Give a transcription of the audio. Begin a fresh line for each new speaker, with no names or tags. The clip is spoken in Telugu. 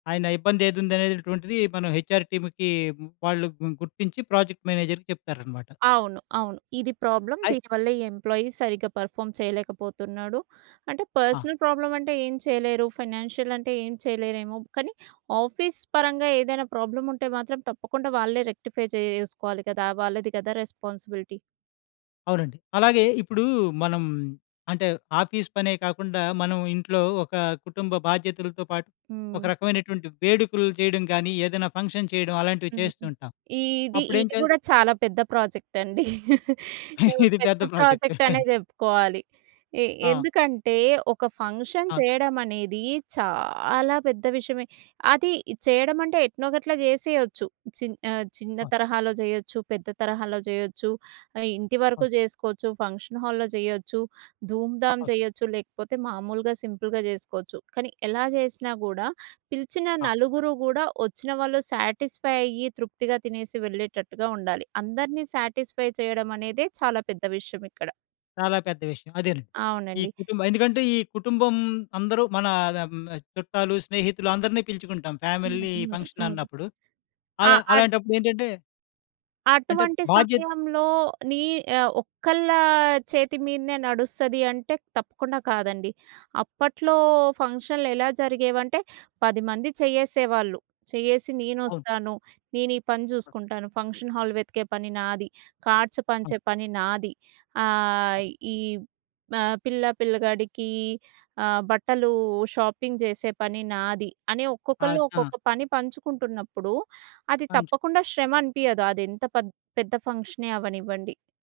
ఆయన ఇబ్బందేదుంది అనేటటువంటిది, మనం హెచ్‌‌ఆర్ టీమ్‌కి వాళ్ళు గుర్తించి ప్రాజెక్ట్ మేనేజర్‌కి చెప్తారనమాట.
అవును. అవును. ఇది ప్రాబ్లమ్.
అయ్
దీనివల్లే ఈ ఎంప్లాయి సరిగ్గా పర్‌ఫా‌మ్ చేయలేకపోతున్నాడు. అంటే
ఆ!
పర్సనల్ ప్రాబ్లమంటే ఏం చేయలేరు, ఫైనాన్షియలంటే ఏం చేయలేరేమో, కానీ ఆఫీస్ పరంగా ఏదైనా ప్రాబ్లముంటే మాత్రం తప్పకుండా వాళ్ళే రెక్టిఫై చేయేసుకోవాలి కదా! వాళ్ళది కదా రెస్పాన్సిబిలిటీ.
అవునండి. అలాగే ఇప్పుడూ మనం అంటే, ఆఫీస్ పనే కాకుండా మనం ఇంట్లో ఒక కుటుంబ బాధ్యతలతో పాటు ఒక
హ్మ్.
రకమైనటువంటి వేడుకులు జేయడం గానీ, ఏదైనా ఫంక్షన్ చేయడం అలాంటివి
హ్మ్.
చేస్తూంటాం.
ఈది
అప్పుడేం
ఇది
చే
గూడా చాలా పెద్ద ప్రాజెక్టండి. హ్మ్.
ఇది
పెద్ద
పెద్ద ప్రాజెక్ట్.
ప్రాజెక్టనే జెప్పుకోవాలి. ఎ
ఆ!
ఎందుకంటే ఒక ఫంక్షన్
ఆ!
చేయడమనేది చాలా పెద్ద విషమే అది ఇది చేయడం అంటే, ఎట్నో‌ గట్ల జేసేయొచ్చు. చి ఆహ్, చిన్న
ఆ!
తరహాలో జేయొచ్చు, పెద్ద తరహాలో జేయొచ్చు ఆహ్, ఇంటి
ఆ!
వరకు జేసుకోవచ్చు, ఫంక్షన్ హాల్‌లో జేయ్యొచ్చు, ధూంధాం
ఆ!
చేయొచ్చు లేకపోతే మామూలుగా సింపుల్‌గా జేసుకోవచ్చు. కానీ ఎలా జేసినా గూడా పిలిచిన
ఆ!
నలుగురు గూడా, వచ్చిన వాళ్ళు సాటిస్‌ఫై అయ్యి తృప్తిగా తినేసి వెళ్ళేటట్టుగా ఉండాలి. అందరిని సాటిస్‌ఫై చేయడమనేదే చాలా పెద్ద విషయమిక్కడ.
చాలా పెద్ద విషయం. అదేనండి. ఈ
అవునండి.
కుటుంబం ఎందుకంటే, ఈ కుటుంబం అందరు మనా అద‌మ్ చుట్టాలు, స్నేహితులు అందరిని పిలుచుకుంటాం
హ్మ్.
ఫ్యామిలీ
హ్మ్. హ్మ్.
ఫంక్షనన్నప్పుడు. అల
ఆ ఆట్
అలాంటప్పుడేంటంటే అంటే,
అటువంటి
బాధ్యత
సమయంలో నీ ఆహ్, ఒక్కళ్ళా చేతి మీదనే నడుస్తది అంటే తప్పకుండా కాదండి. అప్పట్లో ఫంక్షనులు ఎలా జరిగేవంటే, 10 మంది చేయ్యేసేవాళ్ళు. చేయ్యేసి,
అవును.
నేనొస్తాను నేనీ పని
ఆ!
చూకుంటాను, ఫంక్షన్ హాల్ వెతికే పని నాది, కార్డ్స్
ఆ!
పంచే పని నాది.
ఆ!
ఆహ్ ఈ మా పిల్లా, పిల్లగాడికీ ఆహ్, బట్టలూ షాపింగ్ చేసే పని నాది. అని ఒక్కొక్కళ్ళు
ఆద్ ఆ!
ఒక్కొక్క పని పంచుకుంటున్నప్పుడు అది
పం‌చు
తప్పకుండా శ్రమనిపియదు అది ఎంత పెద్ద్ పెద్ద ఫంక్షనే అవ్వనివ్వండి.